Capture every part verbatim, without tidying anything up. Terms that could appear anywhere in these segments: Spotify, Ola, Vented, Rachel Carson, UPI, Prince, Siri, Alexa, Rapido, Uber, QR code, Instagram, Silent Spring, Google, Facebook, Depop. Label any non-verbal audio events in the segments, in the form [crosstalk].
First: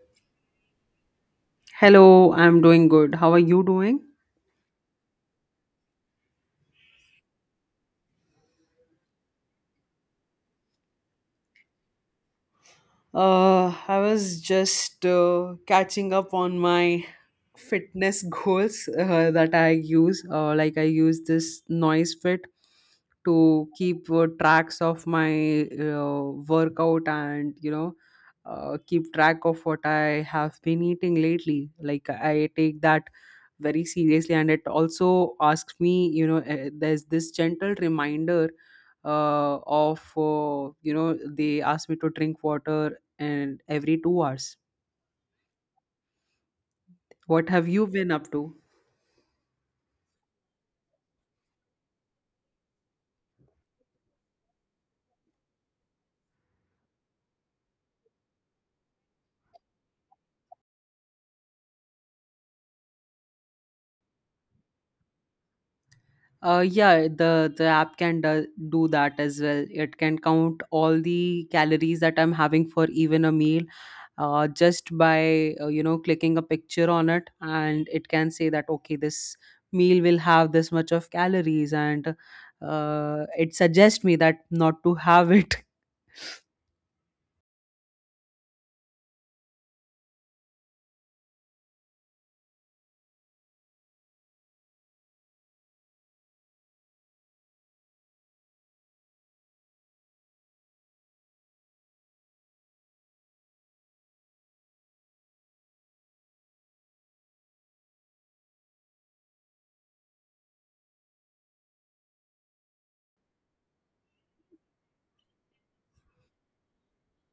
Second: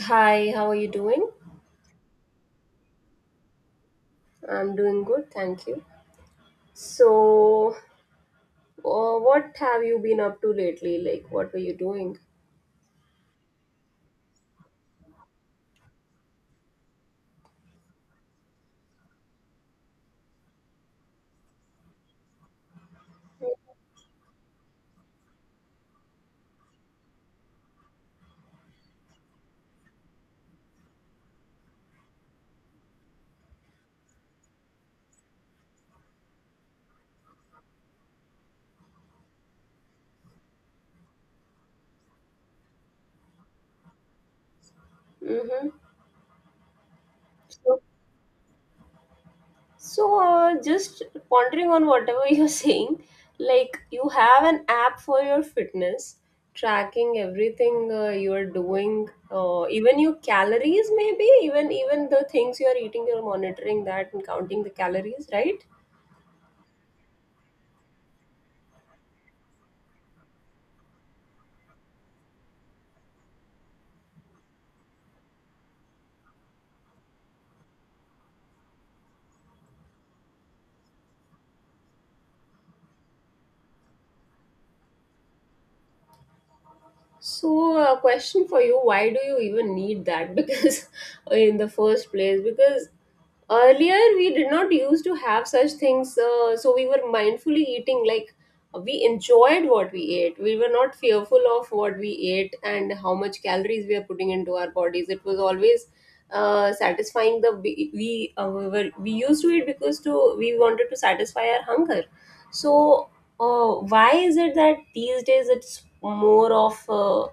Hi, how are you doing? Hello, I'm doing good. How are you doing? I'm doing good, thank you. So, uh, what have you been up to lately? Like, what were you doing? Uh, I was just uh, catching up on my fitness [laughs] goals uh, that I use. Uh, like I use this noise fit to keep uh, tracks of my uh, workout and you know uh, keep track of what I have been eating lately. Like I take that very seriously, and it also asks me. You know, uh, there's this gentle reminder uh, of uh, you know they ask me to drink water and every two hours. Mm-hmm. What have So, you been up to? so uh, just pondering on whatever [laughs] you're saying, like, you have an app for your fitness, tracking everything uh, you're doing, uh, even your calories, maybe, even even the things you're eating, you're monitoring that and counting the calories, right? Uh, yeah, the the app can do, do that as well. It can count all the calories that I'm having for even a meal, uh, just by uh, you know clicking a picture on it, and it can say that okay, this meal will have this much of calories, and uh, it suggests me that not to have it. So, a question for you, why do you even need that? [laughs] Because, in the first place, because earlier we did not used to have such things, uh, so we were mindfully eating, like we enjoyed what we ate, we were not fearful of what we ate and how much calories we are putting into our bodies. It was always uh, satisfying the we we, uh, we were we used to it because to we wanted to satisfy our hunger. So, uh, why is it that these days it's more of uh,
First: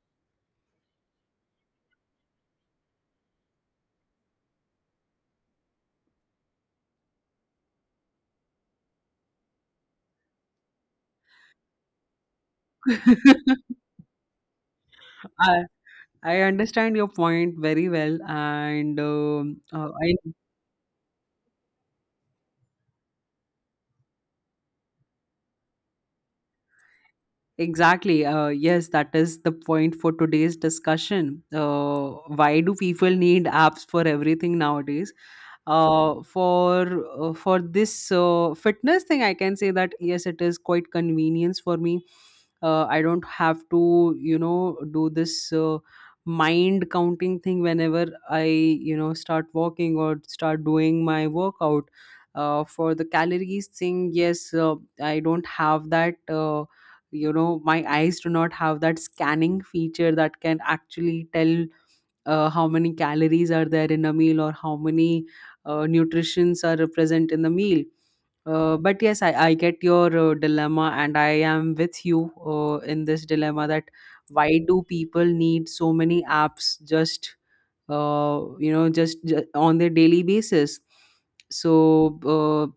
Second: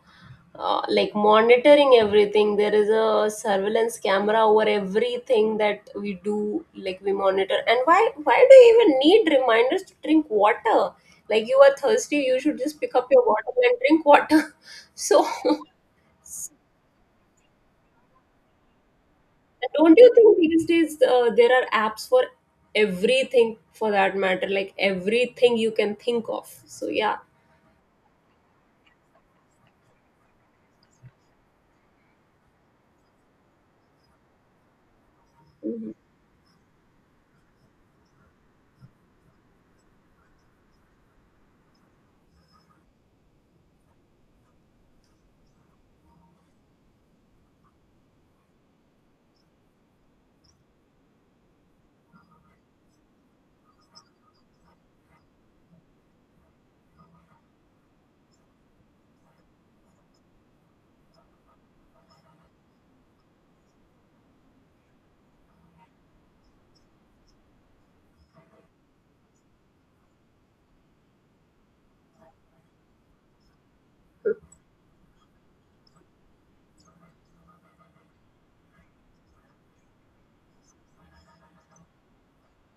uh, like monitoring everything, there is a surveillance camera over everything that we do, like we monitor and why why do you even need reminders to drink water, like you are thirsty, you should just pick up your water [laughs] and drink water. [laughs] So I I understand your point very well, and um uh, don't you I think these days uh, there are apps for everything, for that matter, like everything you can think of, so yeah. exactly. Uh, yes, that is the point for today's discussion. Uh, why do people need apps for everything nowadays? Hmm. Uh, for uh, for this uh, fitness thing, I can say that yes, it is quite convenience for me. Uh, I don't have to, you know, do this uh, mind counting thing whenever I, you know, start walking or start doing my workout. Uh, for the calories thing, yes, uh, I don't have that. Uh, you know my eyes do not have that scanning feature that can actually tell uh, how many calories are there in a meal or how many uh, nutritions are present in the meal uh, but yes I, I get your uh, dilemma and I am with you uh, in this dilemma that why do people need so many apps just uh, you know just, just on their daily basis so uh,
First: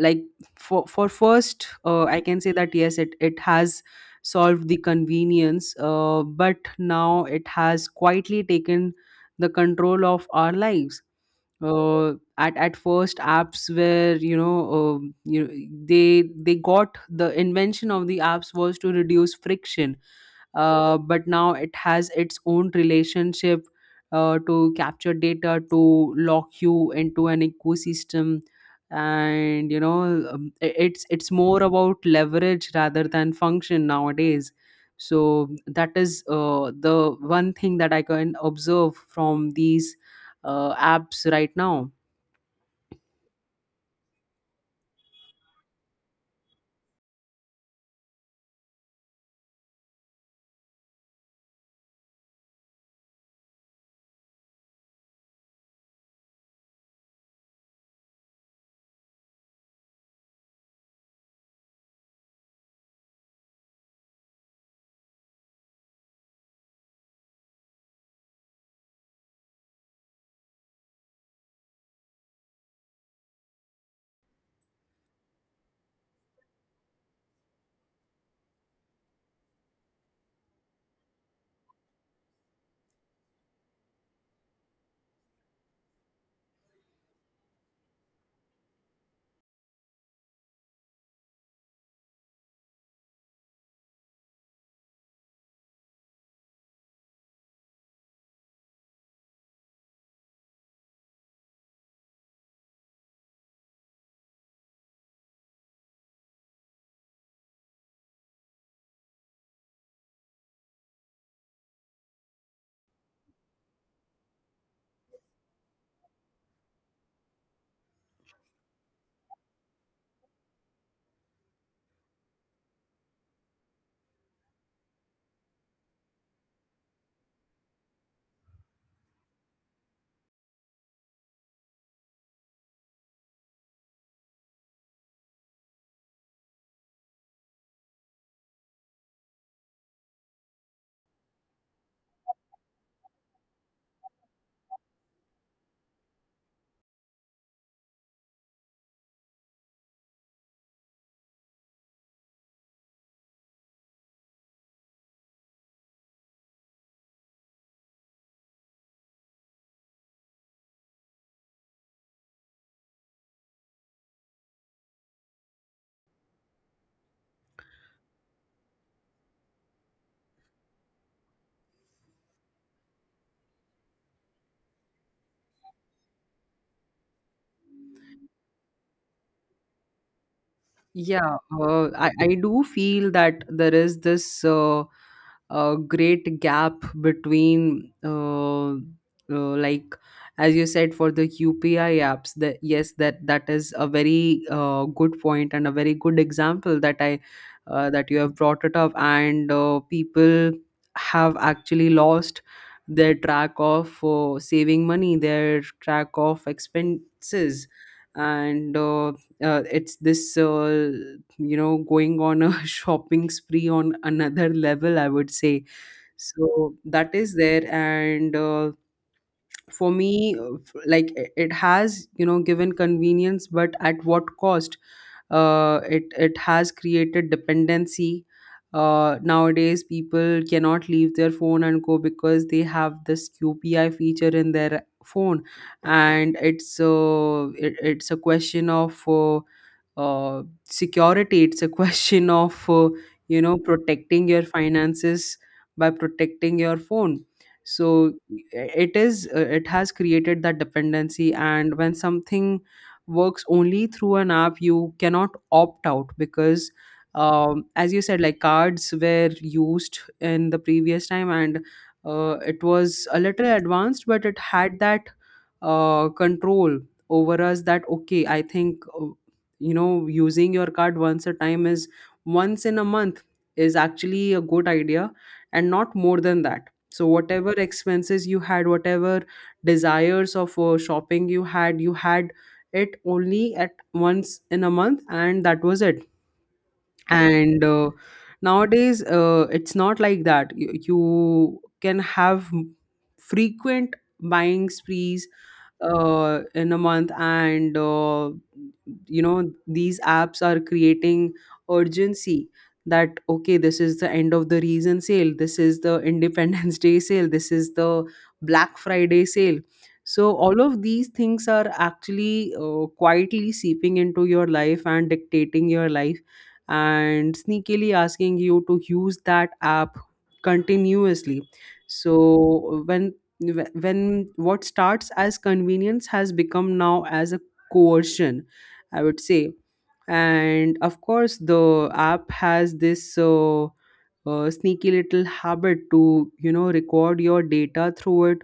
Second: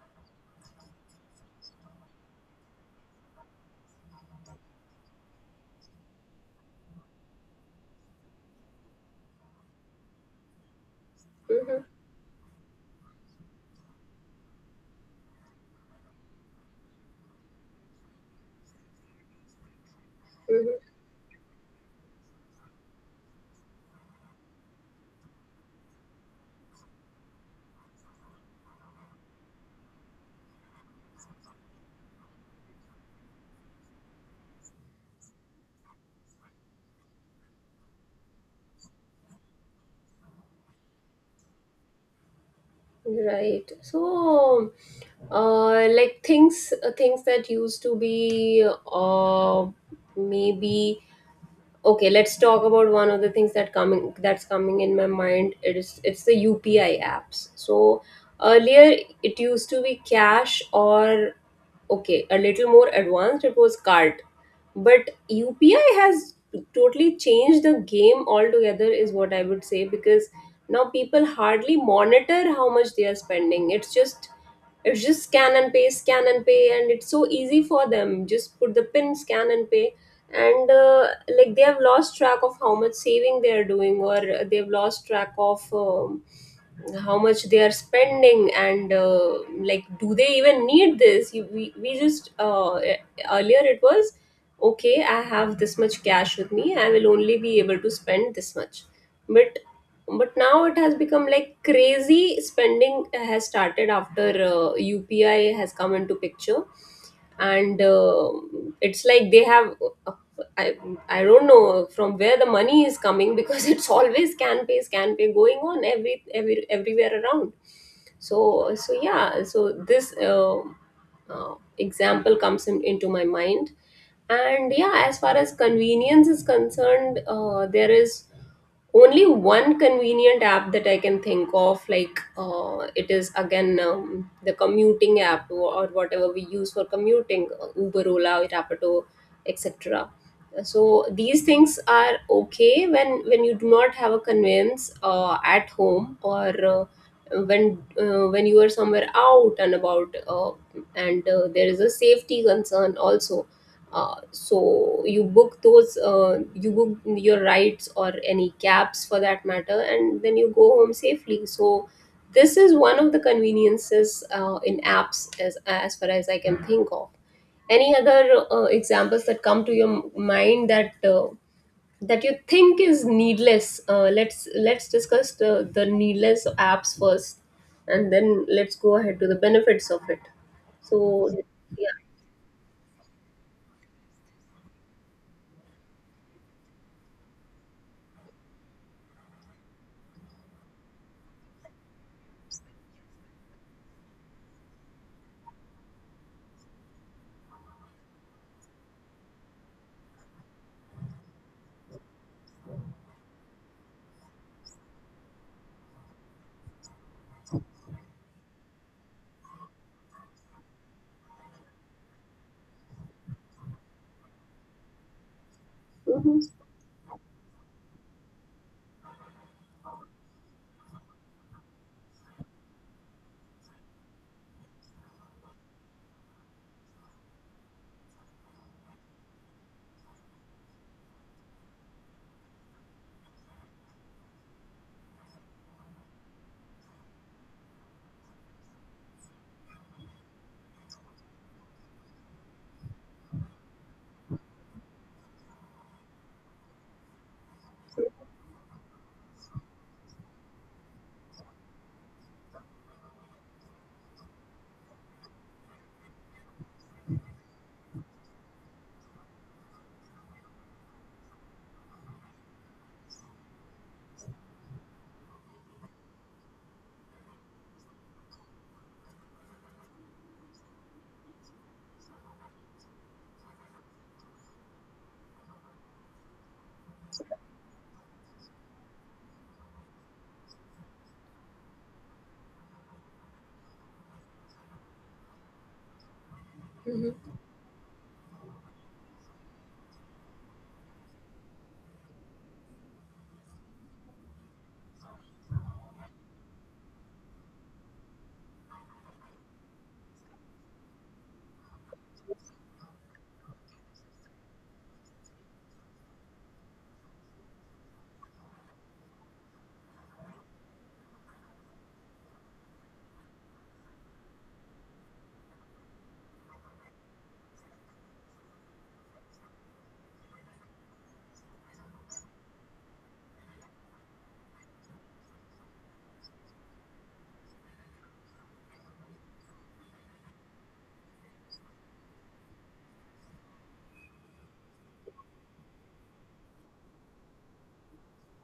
like for for first uh, I can say that yes it it has solved the convenience uh, but now it has quietly taken the control of our lives Hmm. uh, at at first apps were you know uh, you they they got the invention of the apps was to reduce friction uh, but now it has its own relationship uh, to capture data to lock you into an ecosystem and you know um, i- it's it's more about leverage rather than function nowadays so that is uh, the one thing that I can observe from these uh, apps right now. Right. So, uh, like things, uh, things that used to be, uh, maybe okay. Let's talk about one of the things that coming that's coming in my mind. It is it's the U P I apps. So earlier it used to be cash, or okay, a little more advanced, it was cart, but UPI has totally changed the game altogether, is what I would say, because now people hardly monitor how much they are spending. It's just, it's just scan and pay, scan and pay, and it's so easy for them, just put the pin, scan and pay. And uh, like they have lost track of how much saving they are doing, or they've lost track of um, how much they are spending. And uh, like, do they even need this? You, we, we just uh, e- Earlier it was okay, I have this much cash with me, I will only be able to spend this much. But but now it has become like crazy spending has started after uh, UPI has come into picture. And uh, it's like they have, I I don't know from where the money is coming, because [laughs] it's always can pay, can pay going on every every everywhere around. So so yeah, so this uh, uh, example comes in, into my mind, and yeah, as far as convenience is concerned, uh, there is only one convenient app that I can think of, like uh, it is again um, the commuting app, or, or whatever we use for commuting, uh, Uber, Ola, Rapido, etc. So these things are okay when when you do not have a conveyance uh, at home, or uh, when uh, when you are somewhere out and about, uh, and uh, there is a safety concern also. Uh, so you book those, uh, you book your rides or any cabs for that matter, and then you go home safely. So this is one of the conveniences uh, in apps, as, as far as I can think of. Any other uh, examples that come to your mind that uh, that you think is needless? Uh, let's let's discuss the, the needless apps first, and then let's go ahead to the benefits of it. So Yeah, yeah. uh, I, I do feel that there is this uh, uh, great gap between, uh, uh, like, as you said, for the U P I apps, that yes, that that is a very uh, good point and a very good example that I uh, that you have brought it up, and uh, people have actually lost their track of uh, saving money, their track of expenses, and uh, uh, it's this uh, you know going on a [laughs] shopping spree on another level I would say Mhm. so that is there and uh, for me uh, f- like i- it has you know given convenience but at what cost uh, it it has created dependency uh, nowadays people cannot leave their phone and go because they have this qpi feature in their phone and it's uh, it, it's a question of uh, uh, security it's a [laughs] question of uh, you know protecting your finances by protecting your phone so it is uh, it has created that dependency and when something works only through an app you cannot opt out because um, as you said like cards were used in the previous time and uh, it was a little advanced but it had that uh, control over us that okay I think uh, you know using your card once a time is once in a month is actually a good idea and not more than that so whatever expenses you had whatever desires of uh, shopping you had you had it only at once in a month and that was it and uh, nowadays uh, it's not like that you, you can have m- frequent buying sprees uh, in a month and uh, you know these apps are creating urgency that okay this is the end of the reason sale this is the independence [laughs] day sale this is the black friday sale so all of these things are actually uh, quietly seeping into your life and dictating your life and sneakily asking you to use that app continuously so when when what starts as convenience has become now as a coercion I would say and of course the app has this uh, uh, sneaky little habit to you know record your data through it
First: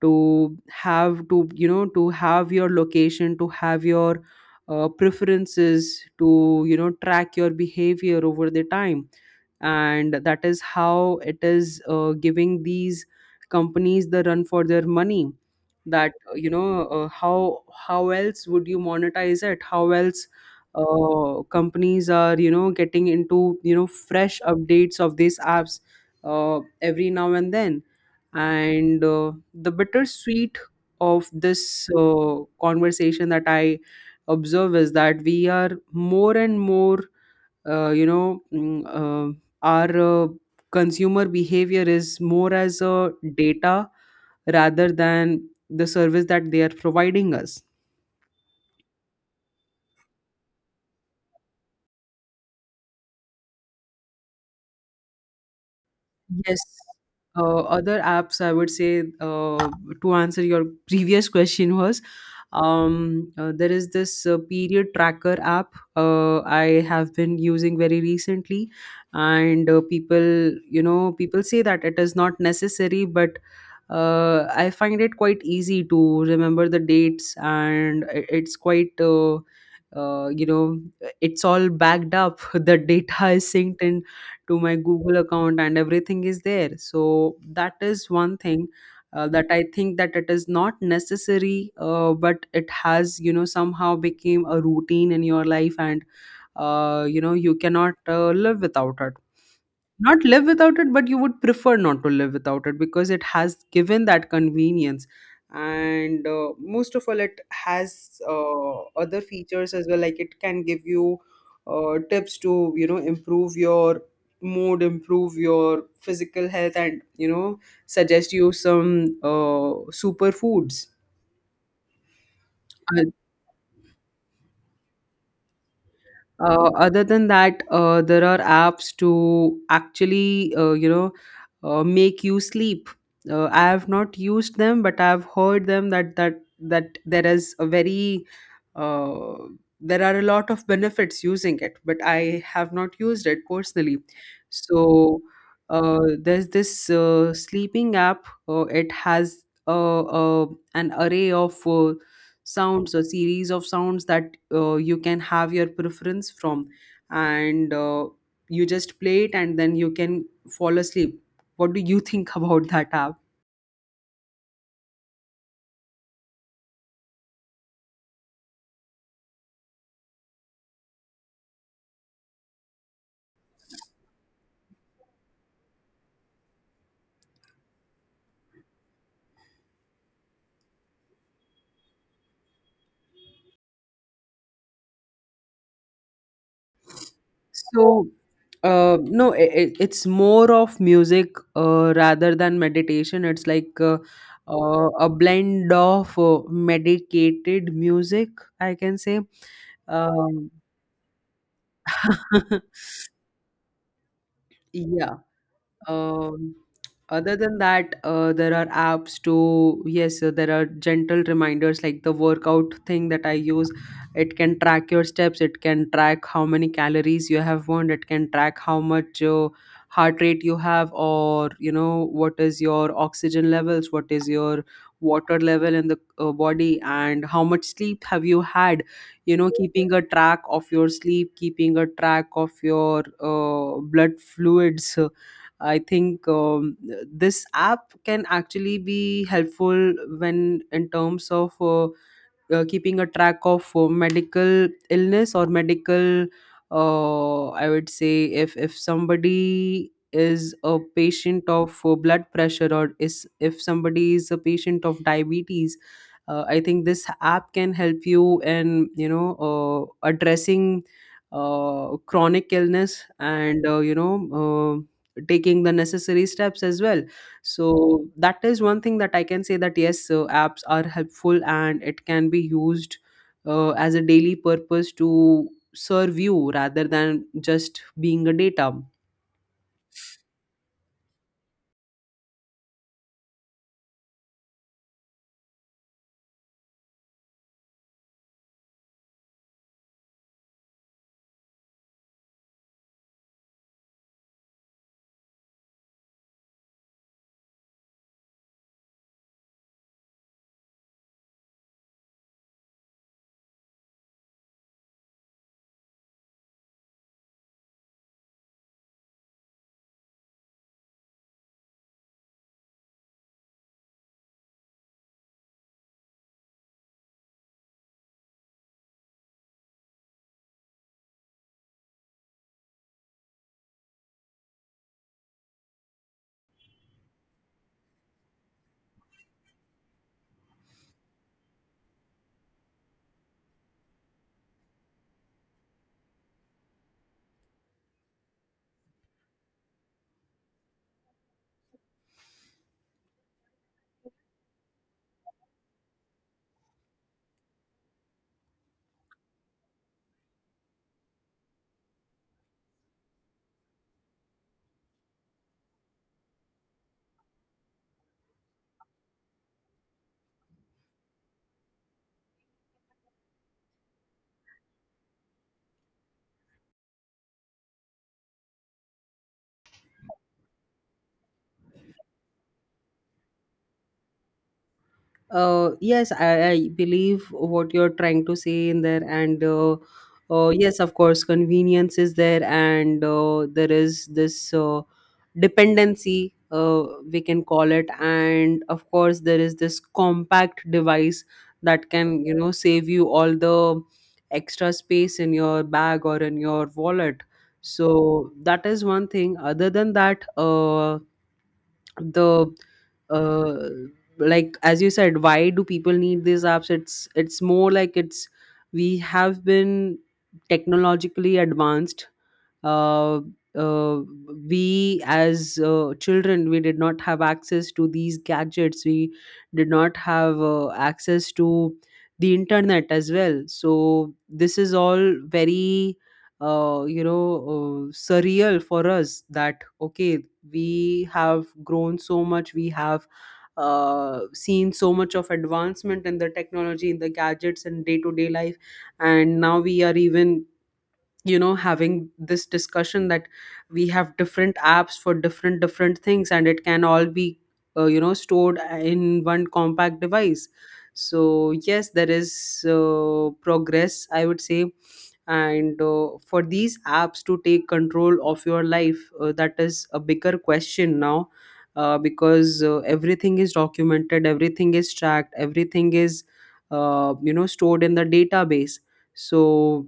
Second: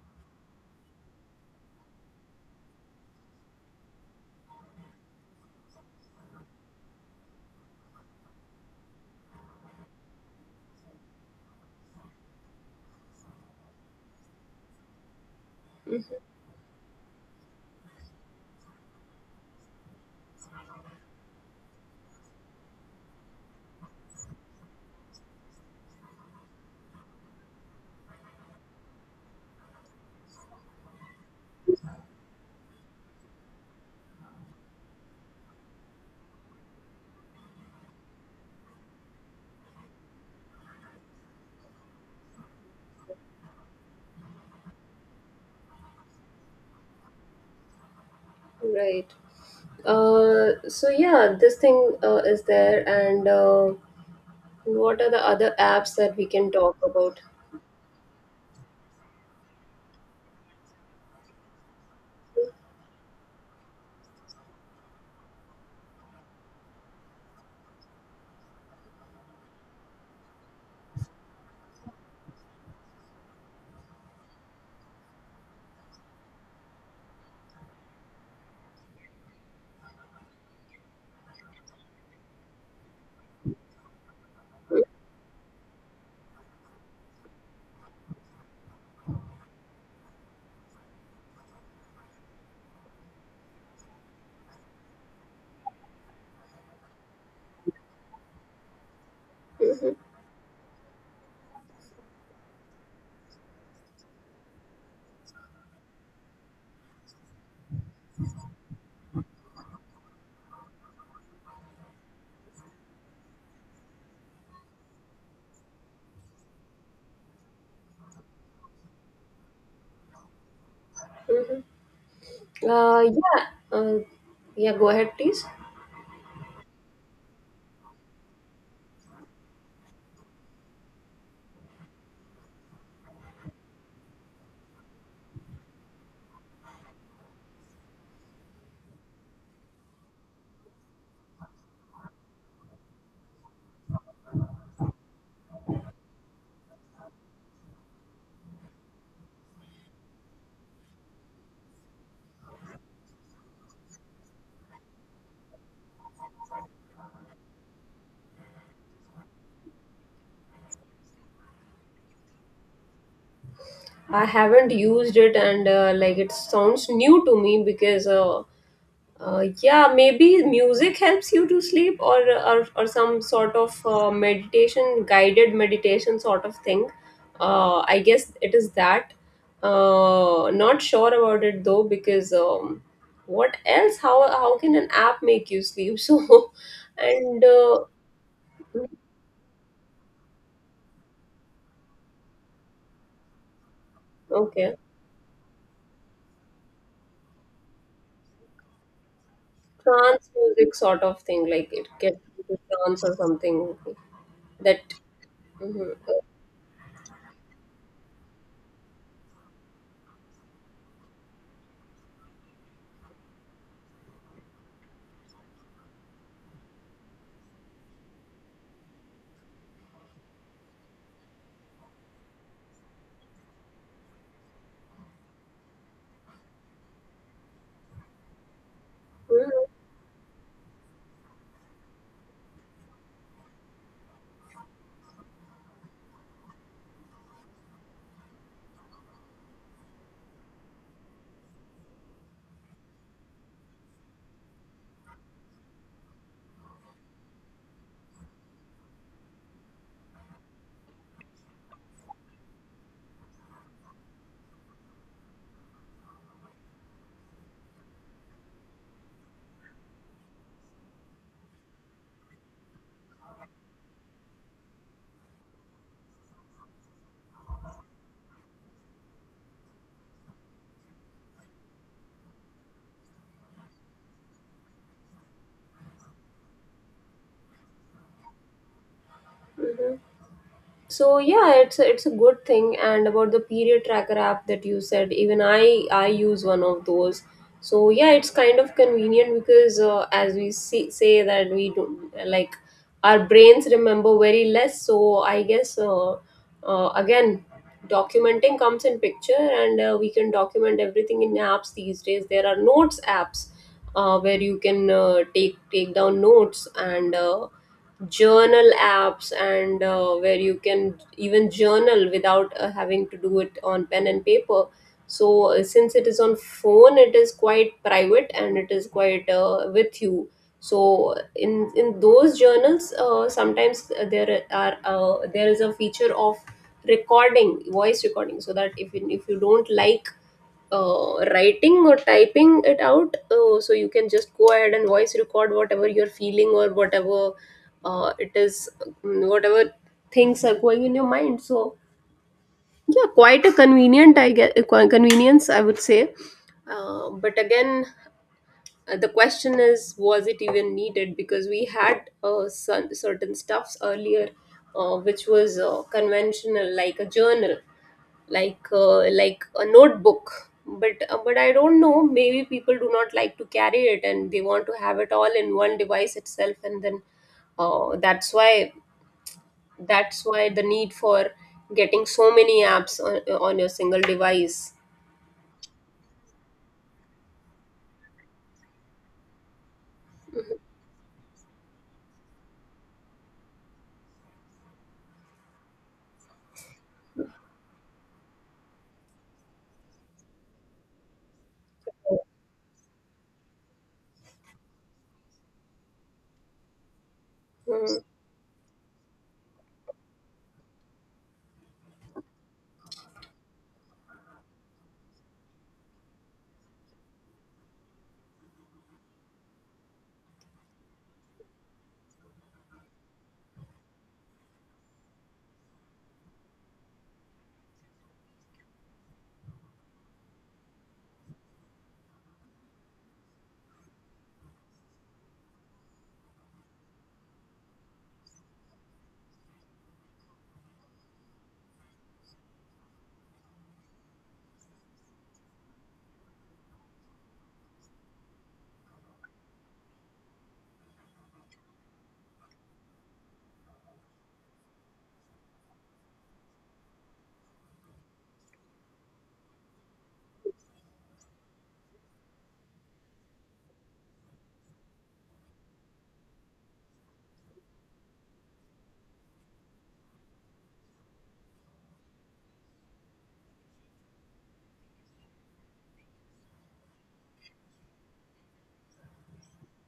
to have to you know to have your location to have your uh, preferences to you know track your behavior over the time and that is how it is uh, giving these companies the run for their money that Mhm. uh, you know uh, how how else would you monetize it how else uh, companies are you know getting into you know fresh updates of these apps uh, every now and then and uh, the bittersweet of this uh, conversation that I observe is that we are more and more uh, you know mm, uh, our uh, consumer behavior is more as a data rather than the service that they are providing us. Right. Uh, so yeah, this thing uh, is there, and uh, what are the other apps that we can Yes. talk about? Uh, other apps, I would say, uh, to answer your previous question was, um, uh, there is this uh, period tracker app uh, I have been using very recently, and uh, people, you know, people say that it is not necessary, but uh, I find it quite easy to remember the dates, and i- it's quite. Uh, uh, you know, it's all backed up. [laughs] The data is synced in to my Mm-hmm, Google account, and everything is there. So that is one thing uh, that I think that it is not necessary, uh, but it has you know somehow became a routine in your life, and uh, you know you cannot uh, live without it, mm-hmm. not live without it but you would prefer not to live without it because it has given that convenience and uh, most of all it has uh, other features as well like it can give you uh, tips to you know improve your mood improve your physical health and you know suggest you some uh, superfoods. Mm-hmm. Uh, Uh, yeah, uh, yeah. Go ahead, please. Uh, other than that, uh, there are apps to actually, uh, you know, uh, make you sleep. Uh, I have not used them, but I've heard them that that that there is a very uh, there are a lot of benefits using it, but I have not used it personally. So uh, there's this uh, sleeping app. Uh, it has uh, uh, an array of uh, sounds or series of sounds that uh, you can have your preference from and uh, you just play it and then you can fall asleep. What do you think [laughs] about that app? I haven't used it, and uh, like it sounds new to me because uh, Uh, yeah, maybe music helps you to sleep, or or, or some sort of uh, meditation, guided meditation sort of thing. Uh, I guess it is that. Uh, not sure about it though, because um, what else? How how can an app make you sleep? [laughs] So, and uh, So uh, no it, it's more of music uh, rather than meditation, it's like uh, okay, uh, a blend of uh, medicated music I can say. trance um, music sort of thing, like it gets into [laughs] trance or something that. yeah. Mhm. Um, other than that, uh, there are apps to, yes, uh, there are gentle reminders like the workout thing that I use. It can track your steps, it can track how many calories you have burned, it can track how much uh, heart rate you have, or, you know, what is your oxygen levels, what is your water level in the uh, body, and how much sleep have you had. You know, Mhm, keeping a track of your sleep, keeping a track of your uh, blood fluids uh, I think um, this app can actually be helpful when in terms of uh, uh, keeping a track of uh, medical illness or medical uh, I would say if if somebody is a patient of uh, blood pressure or is if somebody is a patient of diabetes uh, I think this app can help you in you know uh, addressing uh, chronic illness and uh, you know uh, taking the necessary steps as well so that is one thing that I can say that yes uh, apps are helpful and it can be used uh, as a daily purpose to serve you rather than just being a data. mhm. So yeah, it's a, it's a good thing, and about the period tracker app that you said, even i i use one of those. So yeah, it's kind of convenient because uh, as we see, say that we do not like, our brains remember very less, so I guess uh, uh, again documenting comes in picture. And uh, we can document everything in apps these days. There are notes apps uh, where you can uh, take take down notes, and uh, journal apps, and uh, where you can even journal without uh, having to do it on pen and paper. So uh, since it is on phone, it is quite private and it is quite uh, with you. So in in those journals, uh, sometimes uh, there are uh, there is a feature of recording voice recording, so that if you, if you don't like uh, writing or typing it out, uh, so you can just go ahead and voice record whatever you're feeling, or whatever uh, it is mm, whatever things are going in your mind. So yeah, quite a convenient, I get convenience, I would say. Uh, but again, uh, the question is, was it even needed? Because we had uh, some, certain stuffs earlier uh, which was uh, conventional, like a journal, like uh, like a notebook. But uh, but I don't know, maybe people do not like to carry it and they want to have it all in one device itself, and then uh, that's why that's why the need for getting so many apps on, on your single device. Uh, yes, I, I believe what you're trying to say in there, and uh, uh, yes, of course, convenience is there, and uh, there is this uh, dependency, uh, we can call it, and of course, there is this compact device that can, you know, save you all the extra space in your bag or in your wallet. Mhm. So that is one thing. Other than that, uh, the uh like as you said, why do people need these apps? It's it's more like it's we have been technologically advanced. uh, uh, we as uh, children, we did not have access to these gadgets, we did not have uh, access to the internet as well, so this is all very uh, you know uh, surreal for us that okay, we have grown so much, we have uh, seen so much of advancement in the technology, in the gadgets and day to day life, and now we are even, you know, having this discussion that we have different apps for different different things and it can all be, uh, you know, stored in one compact device. So yes, there is uh, progress, I would say. And uh, for these apps to take control of your life, uh, that is a bigger question now. Uh, because uh, everything is documented, everything is tracked, everything is, uh, you know, stored in the database. So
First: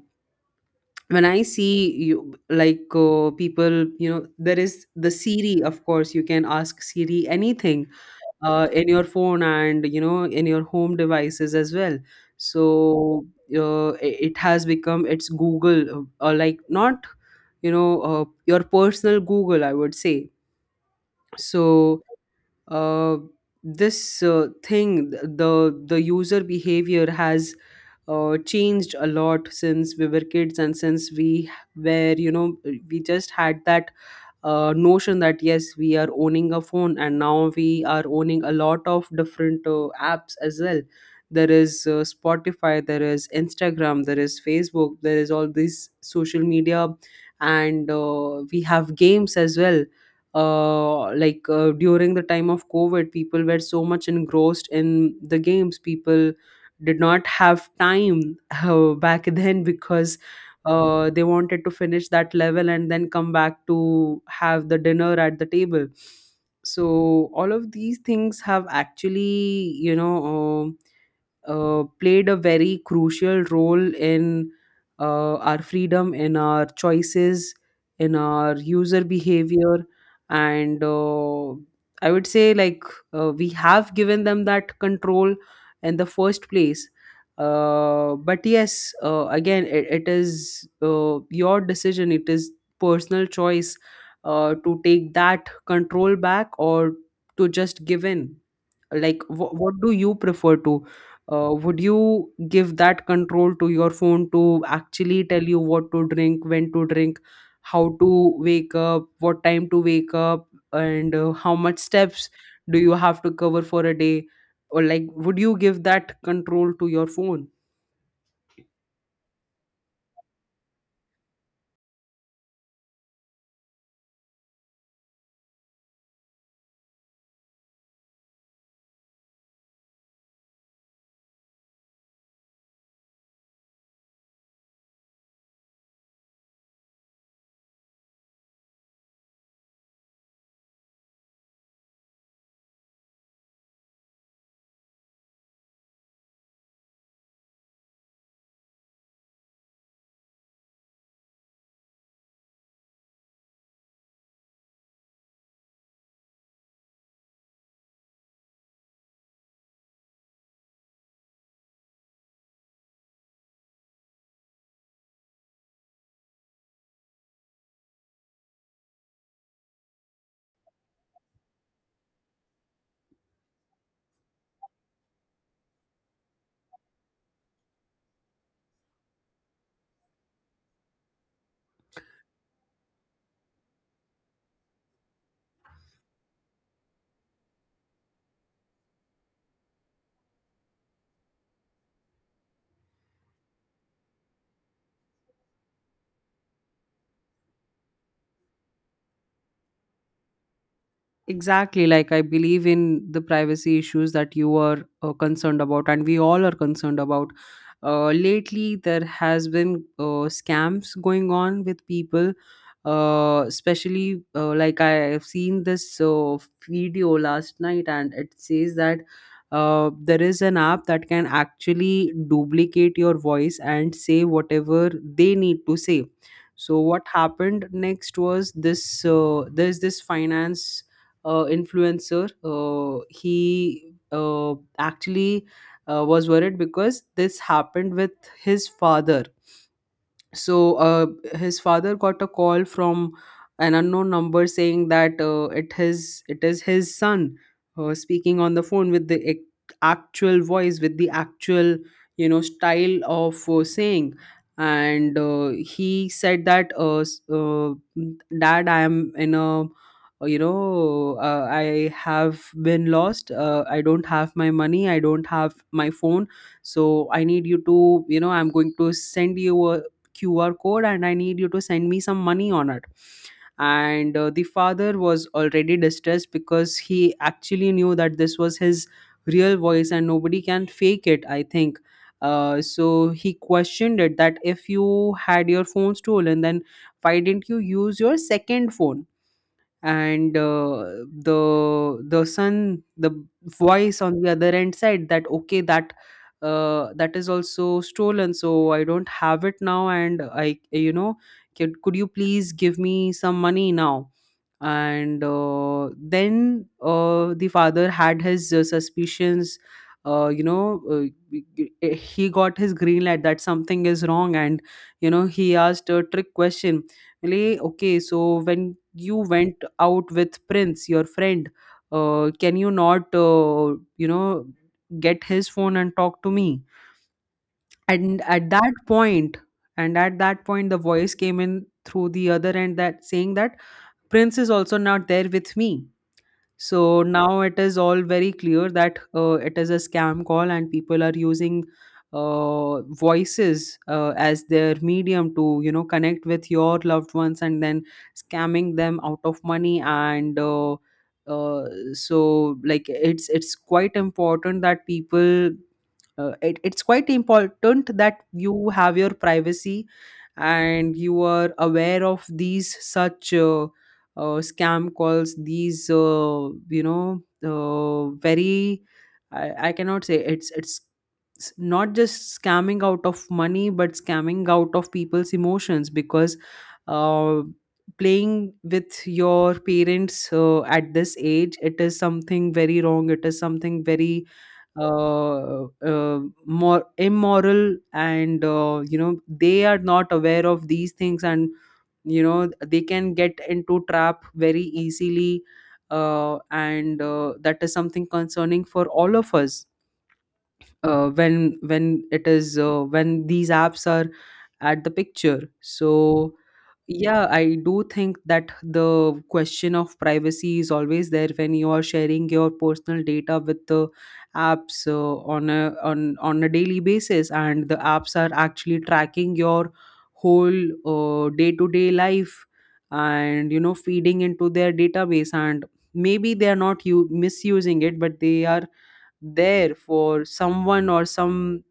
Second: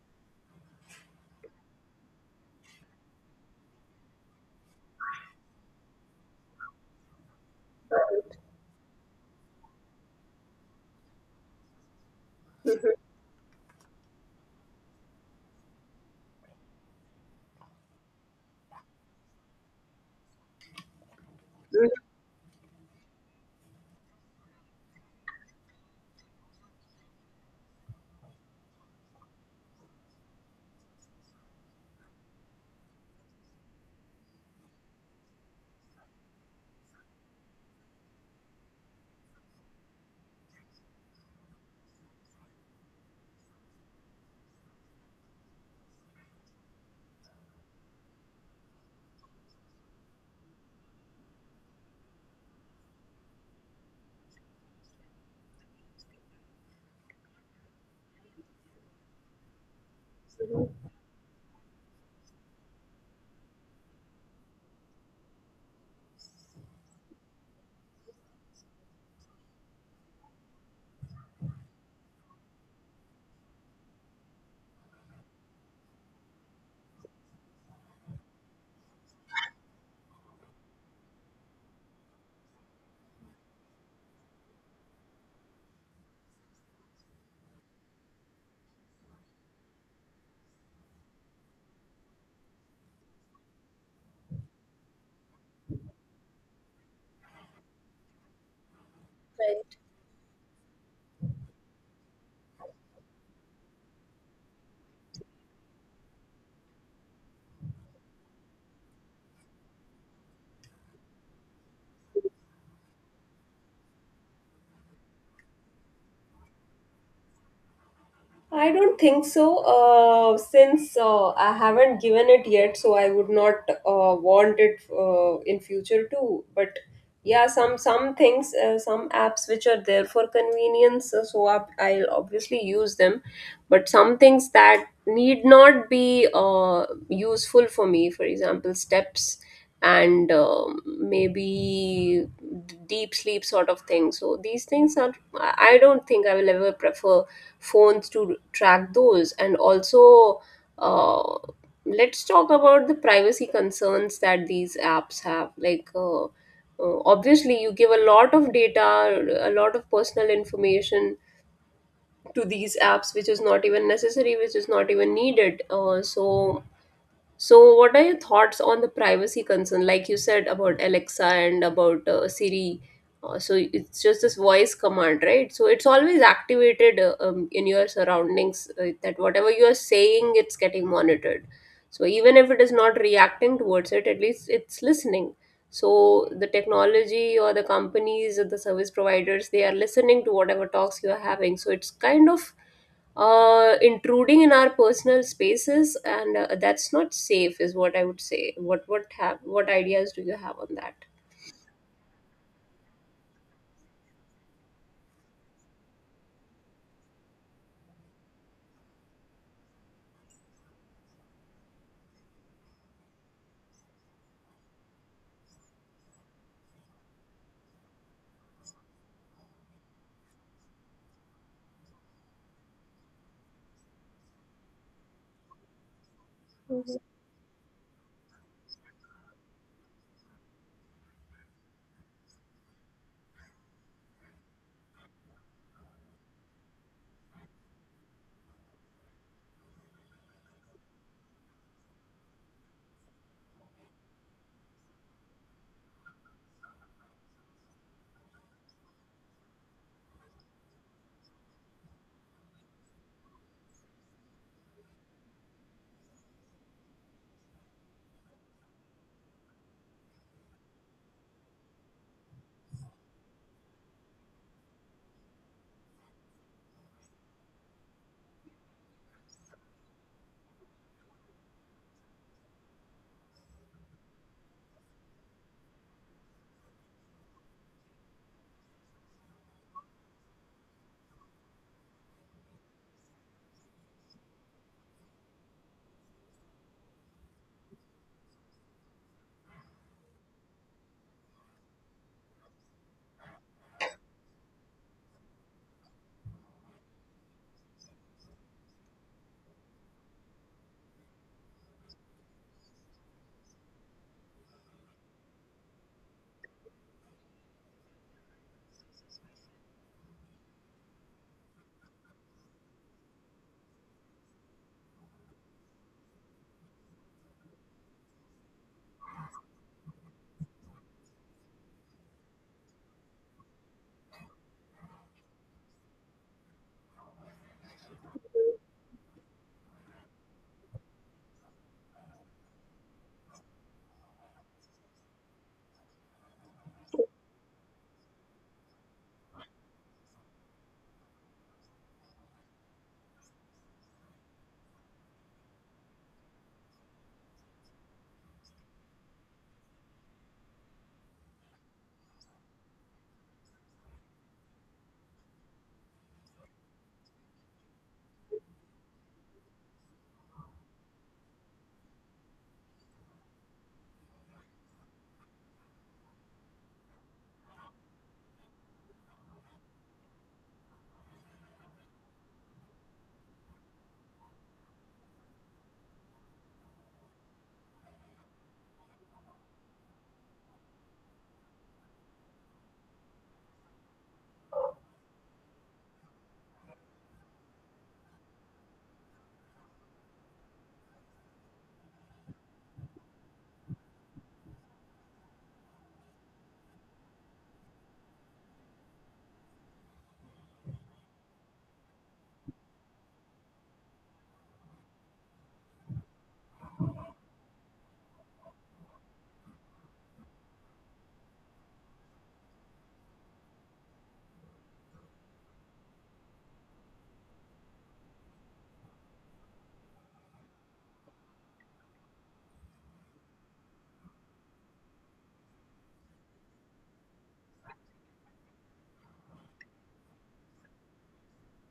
when I see you, like uh, people, you know, there is the Siri, of course, you can ask Siri anything uh, in your phone and, you know, in your home devices as well. So Mhm. uh, i- it has become, it's Google, uh, or like, not, you know, uh, your personal Google, I would say. So uh, this uh, thing, th- the the user behavior has uh, changed a lot since we were kids, and since we were, you know, we just had that uh, notion that yes, we are owning a phone, and now we are owning a lot of different uh, apps as well. There is uh, Spotify, there is Instagram, there is Facebook, there is all these social media. And uh, we have games as well. Uh, like uh, during the time of COVID, people were so much engrossed in the games, people did not have time [laughs] uh, back then because uh, they wanted to finish that level and then come back to have the dinner at the table. So all of these things have actually, you know, um, uh, played a very crucial role in uh, our freedom, in our choices, in our user behavior. And uh, I would say, like, uh, we have given them that control in the first place. Uh, but yes, uh, again, it, it is uh, your decision, it is personal choice uh, to take that control back or to just give in. Like wh- what Mhm. do you prefer to, uh, would you give that control to your phone to actually tell you what to drink, when to drink, how to wake up, what time to wake up, and uh, how much steps do you have to cover for a day? Or like, would you give that control to your phone? I don't think so, uh, since uh, I haven't given it yet, so I would not uh, want it uh, in future too. But yeah, some some things, uh, some apps which are there for convenience, uh, so I, I'll obviously use them. But some things that need not be uh, useful for me, for example, steps, and um maybe d- deep sleep sort of thing. So these things are, I I don't think I will ever prefer phones to track those. And also, uh, let's talk about the privacy concerns that these apps have, like uh, uh, obviously you give a lot of data, a lot of personal information to these apps, which is not even necessary, which is not even needed. Uh, so so, what are your thoughts on the privacy concern? Like you said about Alexa and about uh, Siri. Uh, so, it's just this voice command, right? So, it's always activated uh, um, in your surroundings, uh, that whatever you are saying, it's getting monitored. So, even if it is not reacting towards it, at least it's listening. So, the technology or the companies or the service providers, they are listening to whatever talks you are having. So, it's kind of uh, intruding in our personal spaces, and uh, that's not safe, is what I would say. What what have what ideas do you have on that? Exactly. Like, I believe in the privacy issues that you are uh, concerned about, and we all are concerned about. Uh, lately, there has been uh, scams going on with people, uh, especially uh, like I have seen this uh, video last night, and it says that uh, there is an app that can actually duplicate your voice and say whatever they need to say. So, what happened next was this, uh, there's this finance uh, influencer, uh, he uh, actually uh, was worried because this happened with his father. So uh, his father got a call from an unknown number saying that uh, it his it is his son uh, speaking on the phone with the ac- actual voice, with the actual, you know, style of uh, saying. And uh, he said that, uh, s- uh, dad, I am in a, uh, you know uh, I have been lost, uh, I don't have my money, I don't have my phone, so I need you to, you know, I'm going to send you a Q R code and I need you to send me some money on it. And uh, the father was already distressed because he actually knew that this was his real voice and nobody can fake it, I think. Uh, so he questioned it that, if you had your phone stolen, then why didn't you use your second phone? And uh, the the son the voice on the other end said that okay, that uh, that is also stolen, so I don't have it now, and I, you know, could, could you please give me some money now? And uh, then uh, the father had his uh, suspicions. Uh, you know uh, he got his green light that something is wrong, and, you know, he asked a trick question. Really? Okay, so when you went out with Prince, your friend, uh, can you not, uh, you know, get his phone and talk to me? And at that point, and at that point, the voice came in through the other end, that saying that Prince is also not there with me. So now it is all very clear that uh, it is a scam call, and people are using uh, voices uh, as their medium to, you know, connect with your loved ones and then scamming them out of money. And uh, uh, so, like it's it's quite important that people. Uh, it, it's quite important that you have your privacy and you are aware of these such uh, uh, scam calls, these uh, you know uh, very, I, I cannot say, it's it's s- not just scamming out of money, but scamming out of people's emotions. Because uh, playing with your parents uh, at this age, it is something very wrong, it is something very uh, uh, more immoral. And uh, you know, they are not aware of these things, and you know, they can get into trap very easily. Uh, and uh, That is something concerning for all of us uh, when when it is uh, when these apps are at the picture. So yeah, I do think that the question of privacy is always there when you are sharing your personal data with the apps uh, on a on on a daily basis, and the apps are actually tracking your whole day to day life, and you know, feeding into their database. And maybe they are not you misusing it, but they are there for someone, or some,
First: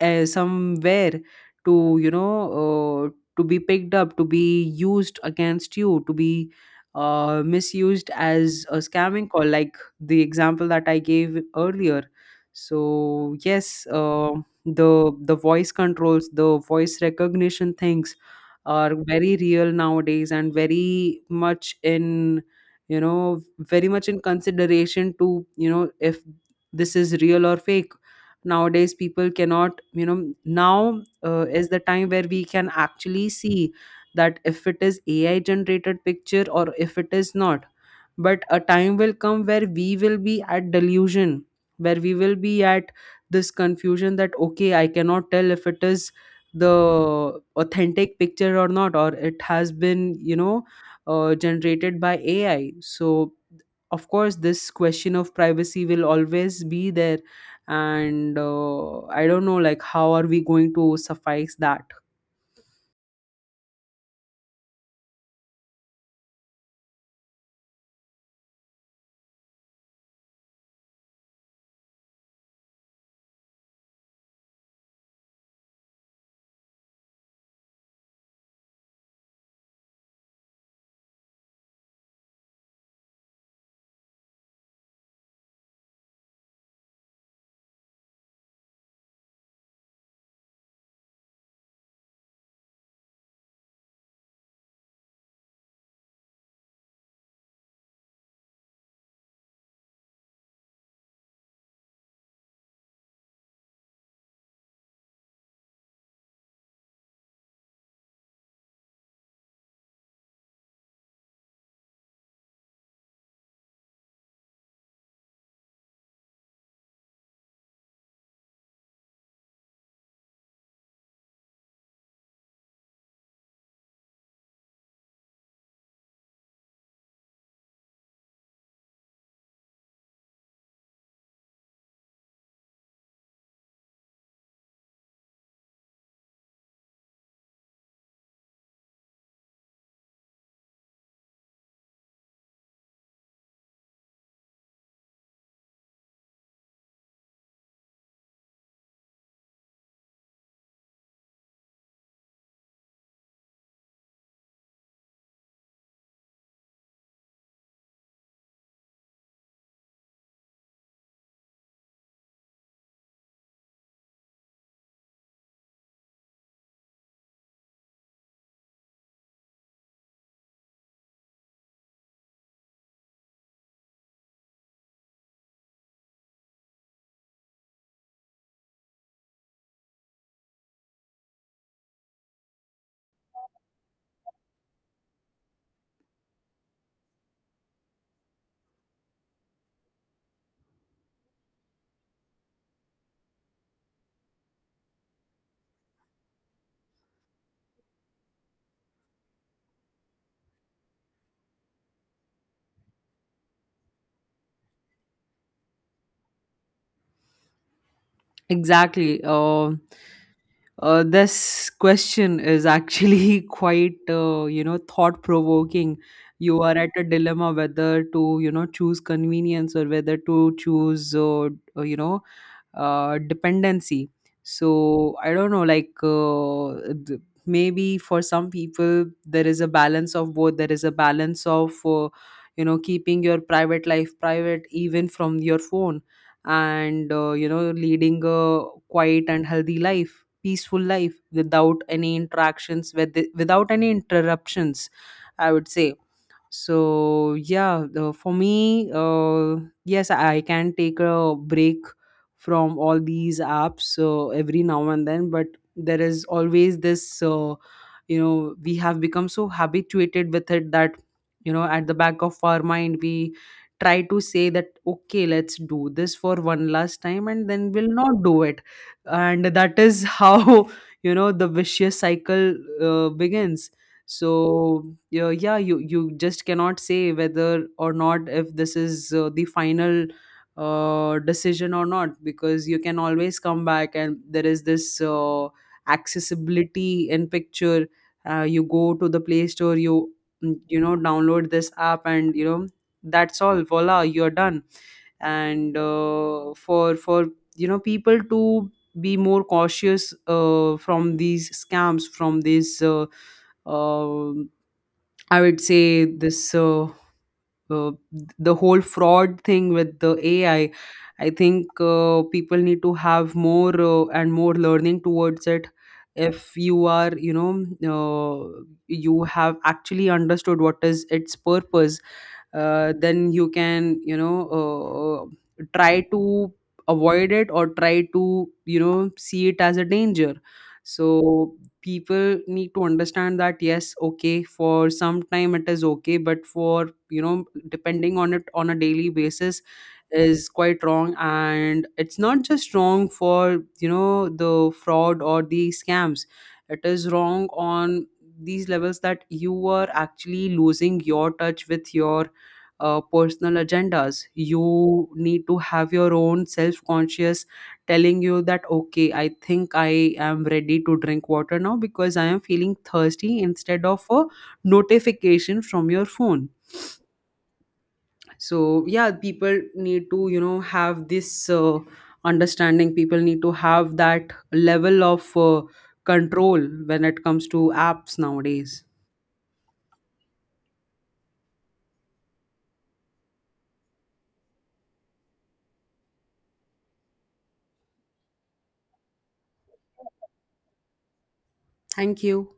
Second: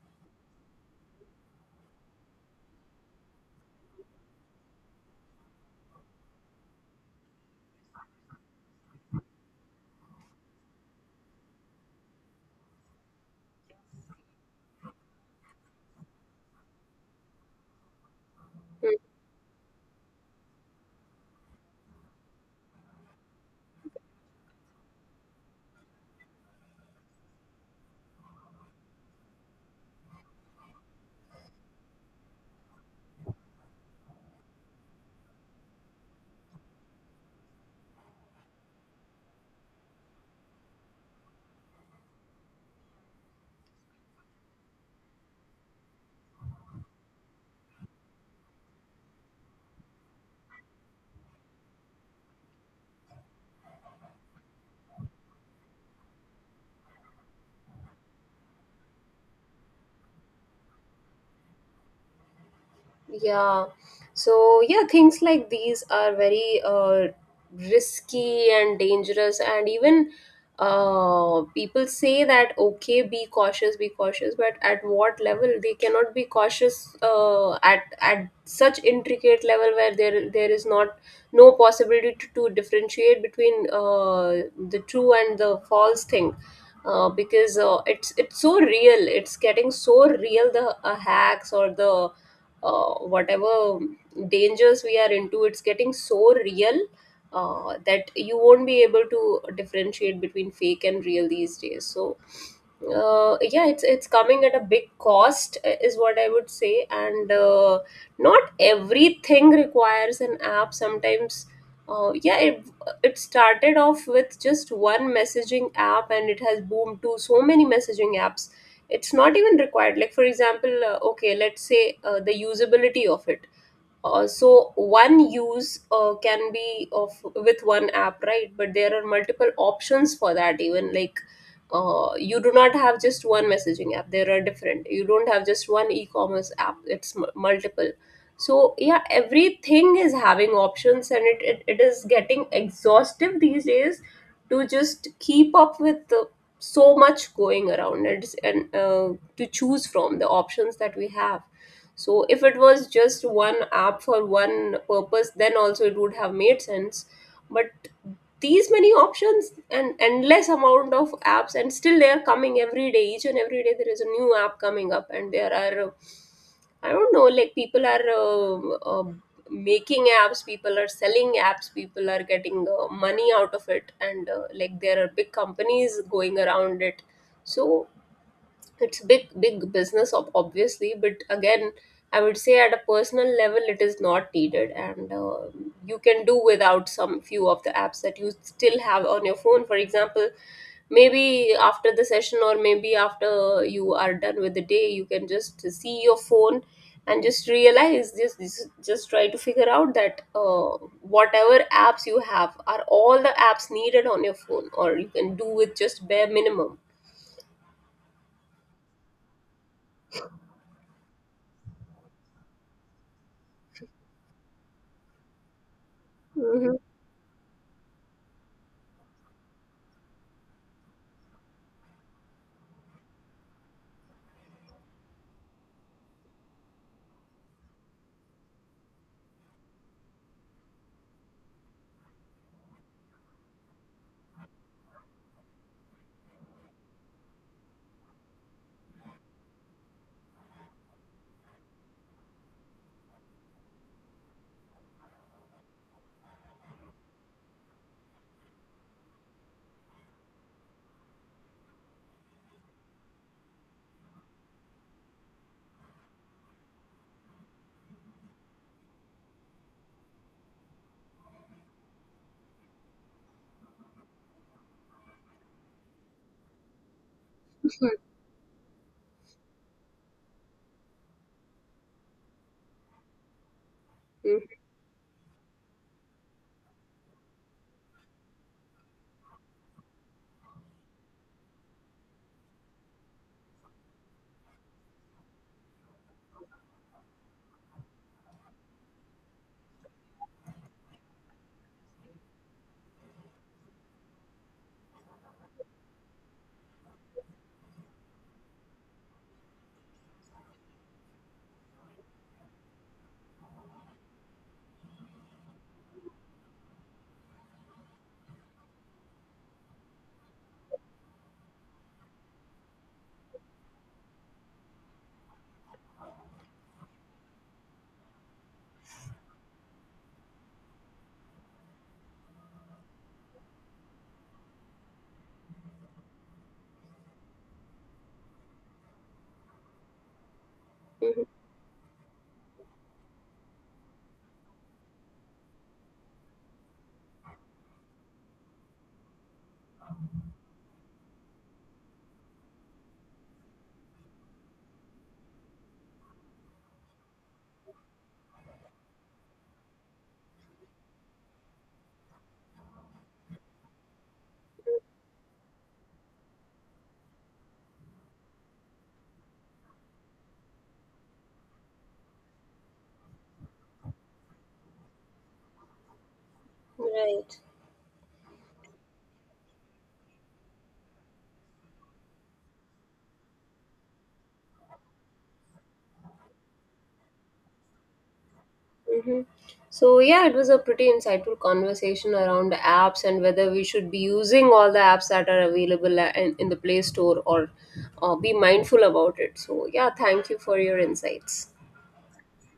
uh, somewhere, to, you know, uh, to be picked up, to be used against you, to be uh, misused as a scamming call, like the example that I gave earlier. So yes, uh, the the voice controls, the voice recognition things are very real nowadays, and very much in, you know, very much in consideration to, you know, if this is real or fake. Nowadays people cannot, you know, now uh, is the time where we can actually see that if it is AI generated picture or if it is not. But a time will come where we will be at delusion, where we will be at this confusion that okay, I cannot tell if it is the authentic picture or not, or it has been, you know, uh, generated by AI. So of course, this question of privacy will always be there. And uh, I don't know, like how are we going to suffice that? Yeah. So, yeah, things like these are very uh, risky and dangerous. And even uh, people say that, okay, be cautious, be cautious. But at what level? They cannot be cautious uh, at, at such intricate level where there there is not, no possibility to, to differentiate between uh, the true and the false thing. Uh, because uh, it's it's so real, it's getting so real, the uh, hacks or the uh, whatever dangers we are into, it's getting so real uh, that you won't be able to differentiate between fake and real these days. So uh, yeah, it's it's coming at a big cost, uh, is what I would say. And uh, not everything requires an app. Sometimes, uh, yeah, it, it started off with just one messaging app and it has boomed to so many messaging apps. It's not even required, like for example, uh, okay, let's say uh, the usability of it. Uh, so one use uh, can be of with one app, right? But there are multiple options for that even. Like uh, you do not have just one messaging app, there are different, you don't have just one e-commerce app, it's m- multiple. So yeah, everything is having options, and it, it, it is getting exhaustive these days, to just keep up with the, so much going around. It's, and uh, to choose from the options that we have. So if it was just one app for one purpose, then also it would have made sense. But these many options and endless amount of apps, and still they are coming every day. Each and every day there is a new app coming up. And there are uh, I don't know, like people are uh, uh, making apps, people are selling apps, people are getting uh, money out of it, and uh, like there are big companies going around it. So it's big big business, ob- obviously. But again, I would say at a personal level it is not needed. And uh, you can do without some few of the apps that you still have on your phone. For example, maybe after the session, or maybe after you are done with the day, you can just see your phone and just realize this, just, just try to figure out that uh, whatever apps you have, are all the apps needed on your phone, or you can do with just bare minimum. Exactly. Uh, Uh, this question is actually [laughs] quite, uh, you know, thought provoking. You are Mhm. at a dilemma whether to, you know, choose convenience or whether to choose, uh, uh, you know, uh, dependency. So I don't know like, uh, th- maybe for some people there is a balance of both, there is a balance of, uh, you know, keeping your private life private even from your phone, and uh, you know, leading a quiet and healthy life, peaceful life without any interactions with the, without any interruptions, I would say. So yeah, the, for me, uh, yes I can take a break from all these apps, so every now and then. But there is always this, uh, you know, we have become so habituated with it that, you know, at the back of our mind, we try to say that okay, let's do this for one last time and then we'll not do it. And that is how [laughs] you know, the vicious cycle uh, begins. So yeah, yeah you, you just cannot say whether or not if this is uh, the final uh, decision or not, because you can always come back, and there is this uh, accessibility in picture. Uh, you go to the Play Store, you mm, you know, download this app, and you know, that's all, voila, you're done. And uh, for for you know, people to be more cautious uh, from these scams, from these uh, um I would say this, uh, uh, the whole fraud thing with the A I, I I think uh, people need to have more uh, and more learning towards it. If you are, you know, uh, you have actually understood what is its purpose, uh, then you can, you know, uh, try to avoid it or try to, you know, see it as a danger. So Mhm. people need to understand that yes okay, for some time it is okay, but for, you know, depending on it on a daily basis is quite wrong. And it's not just wrong for, you know, the fraud or the scams, it is wrong on these levels, that you are actually losing your touch with your uh, personal agendas. You need to have your own self conscious telling you that, okay, I think I am ready to drink water now because I am feeling thirsty, instead of a notification from your phone. Right. So yeah, people need to, you know, have this uh, understanding, people need to have that level of uh, control when it comes to apps nowadays. Mm-hmm. So, yeah, it was a pretty insightful conversation around apps and whether we should be using all the apps that are available a- in, in the Play Store, or uh, be mindful about it. So, yeah, thank you for your insights. Thank you.